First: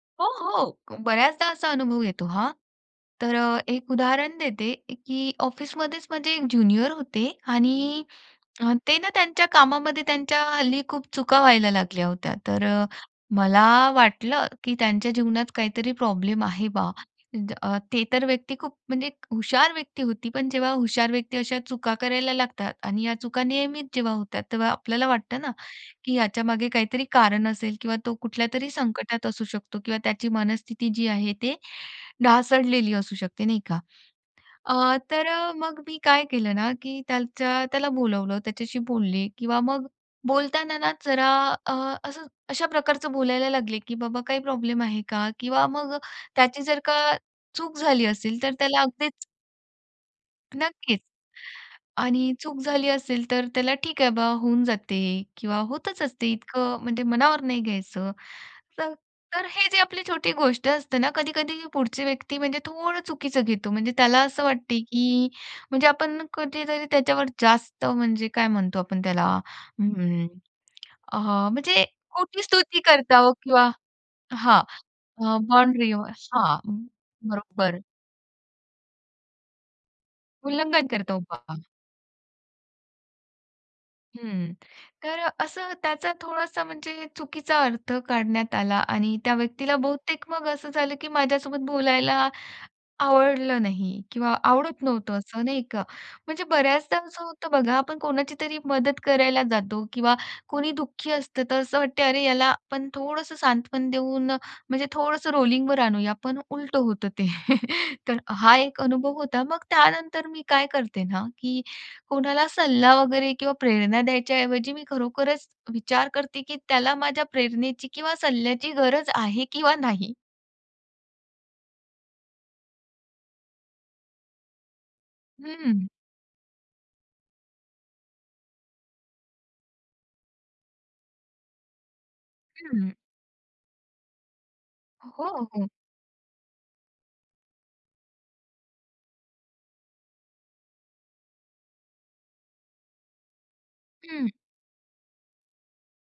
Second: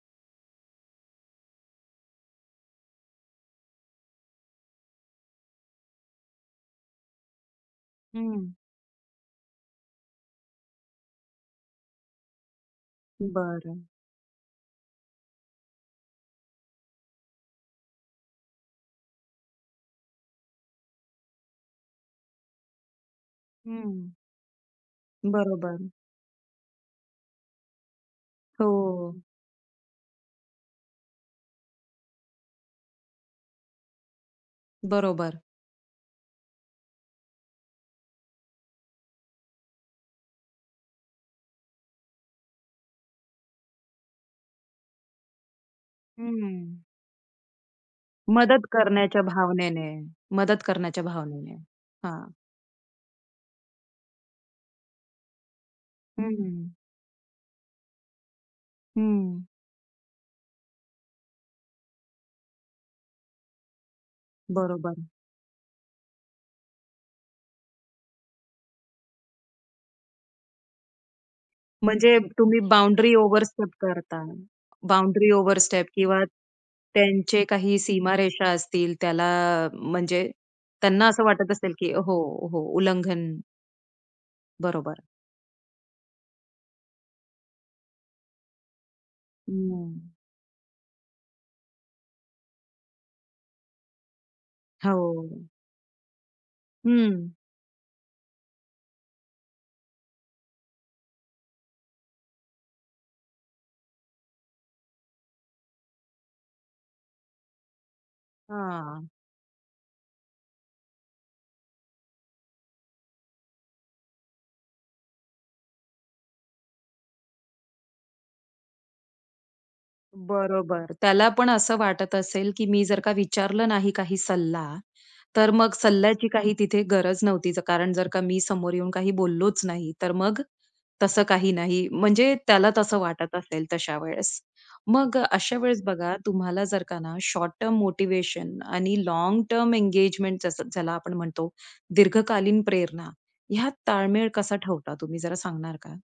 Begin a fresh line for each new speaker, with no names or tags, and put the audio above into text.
हो, हो. बऱ्याचदा असा अनुभव येतो हां. तर अ, एक उदाहरण देते की ऑफिसमध्येच म्हणजे ज्युनियर होते आणि
हं, हं.
अ, ते ना त्यांच्या कामामध्ये त्यांच्या हल्ली खूप चुका व्हायला लागल्या होत्या. तर अ, मला
बरं.
वाटलं की त्यांच्या जीवनात काहीतरी प्रॉब्लेम आहे बा. अ, ते तर व्यक्ती खूप म्हणजे हुशार व्यक्ती होती. पण जेव्हा हुशार व्यक्ती अशा चुका करायला लागतात आणि या चुका
हं,
नियमित
हं.
जेव्हा होतात, तेव्हा आपल्याला वाटतं ना,
बरोबर.
की ह्याच्यामागे काहीतरी कारण असेल किंवा तो कुठल्यातरी
हो.
संकटात असू शकतो किंवा त्याची मनस्थिती जी आहे, ते ढासळलेली असू शकते नाही का. अ, तर
बरोबर.
अ, मग मी काय केलं ना, की त्याच्या त्याला बोलावलं, त्याच्याशी बोलले किंवा मग बोलताना ना, जरा अ, असं अशा प्रकारचं बोलायला लागले, की बाबा काही प्रॉब्लेम आहे का? किंवा मग
हं,
त्याची जर
हं.
का चूक झाली असेल तर
मदत
त्याला
करण्याच्या
अगदीच
भावनेने. मदत
नक्कीच.
करण्याच्या भावनेने. हां.
आणि चूक झाली असेल, तर त्याला, "ठीक आहे बा, होऊन जाते." किंवा "होतच
हं,
असते
हं.
इतकं म्हणजे मनावर नाही घ्यायचं." तर
हं.
तर हे जे आपली छोटी गोष्ट असते ना, कधी-कधी पुढची व्यक्ती म्हणजे थोडं चुकीचं घेतो. म्हणजे त्याला असं वाटते,
बरोबर.
की म्हणजे आपण कधीतरी त्याच्यावर जास्त म्हणजे काय म्हणतो आपण त्याला अम्म, अ, म्हणजे
म्हणजे
खोटी
तुम्ही
स्तुती करत
बाउंडरी
आहोत
ओव्हरस्टेप
किंवा
करता.
हां.
बाउंडरी ओव्हरस्टेप
बाउंडरी
किंवा
हां,
त्यांचे काही
बरोबर.
सीमारेषा असतील, त्याला म्हणजे
उल्लंघन
त्यांना
करतो
असं वाटत
बा.
असेल की हो, हो, उल्लंघन.
हं.
बरोबर.
तर अ, असं त्याचा थोडासा म्हणजे चुकीचा अर्थ काढण्यात आला आणि त्या व्यक्तीला
हं.
बहुतेक मग असं झालं, की माझ्यासोबत बोलायला आवडलं नाही किंवा आवडत नव्हतं
हो.
असं नाही का. म्हणजे बऱ्याचदा असं
हं.
होतं बघा, आपण कोणाची तरी मदत करायला जातो किंवा कोणी दुःखी असतं, तर असं वाटतं, अरे याला आपण थोडंसं सांत्वन देऊन म्हणजे थोडंसं रोलिंगवर आणूया. पण उलटं होतं ते. तर हा एक
हां.
अनुभव होता. मग त्यानंतर मी काय करते ना, की कोणाला सल्ला वगैरे किंवा प्रेरणा द्यायच्या ऐवजी मी खरोखरच विचार करते, की त्याला माझ्या प्रेरणेची किंवा सल्ल्याची गरज आहे किंवा नाही.
बरोबर. त्याला पण असं वाटत असेल, की मी जर का विचारलं नाही काही सल्ला, तर मग
हं.
सल्ल्याची काही तिथे गरज नव्हती. कारण जर का मी समोर येऊन काही बोललोच नाही, तर मग तसं काही नाही म्हणजे त्याला
हं.
तसं वाटत असेल तशा वेळेस. मग अ,
हो,
अशा
हो.
वेळेस बघा तुम्हाला जर का ना, शॉर्ट टर्म मोटिव्हेशन आणि लाँग टर्म एंगेजमेंट ज्याला आपण म्हणतो दीर्घकालीन प्रेरणा, ह्यात ताळमेळ
हं.
कसा ठेवता तुम्ही, जरा सांगणार का?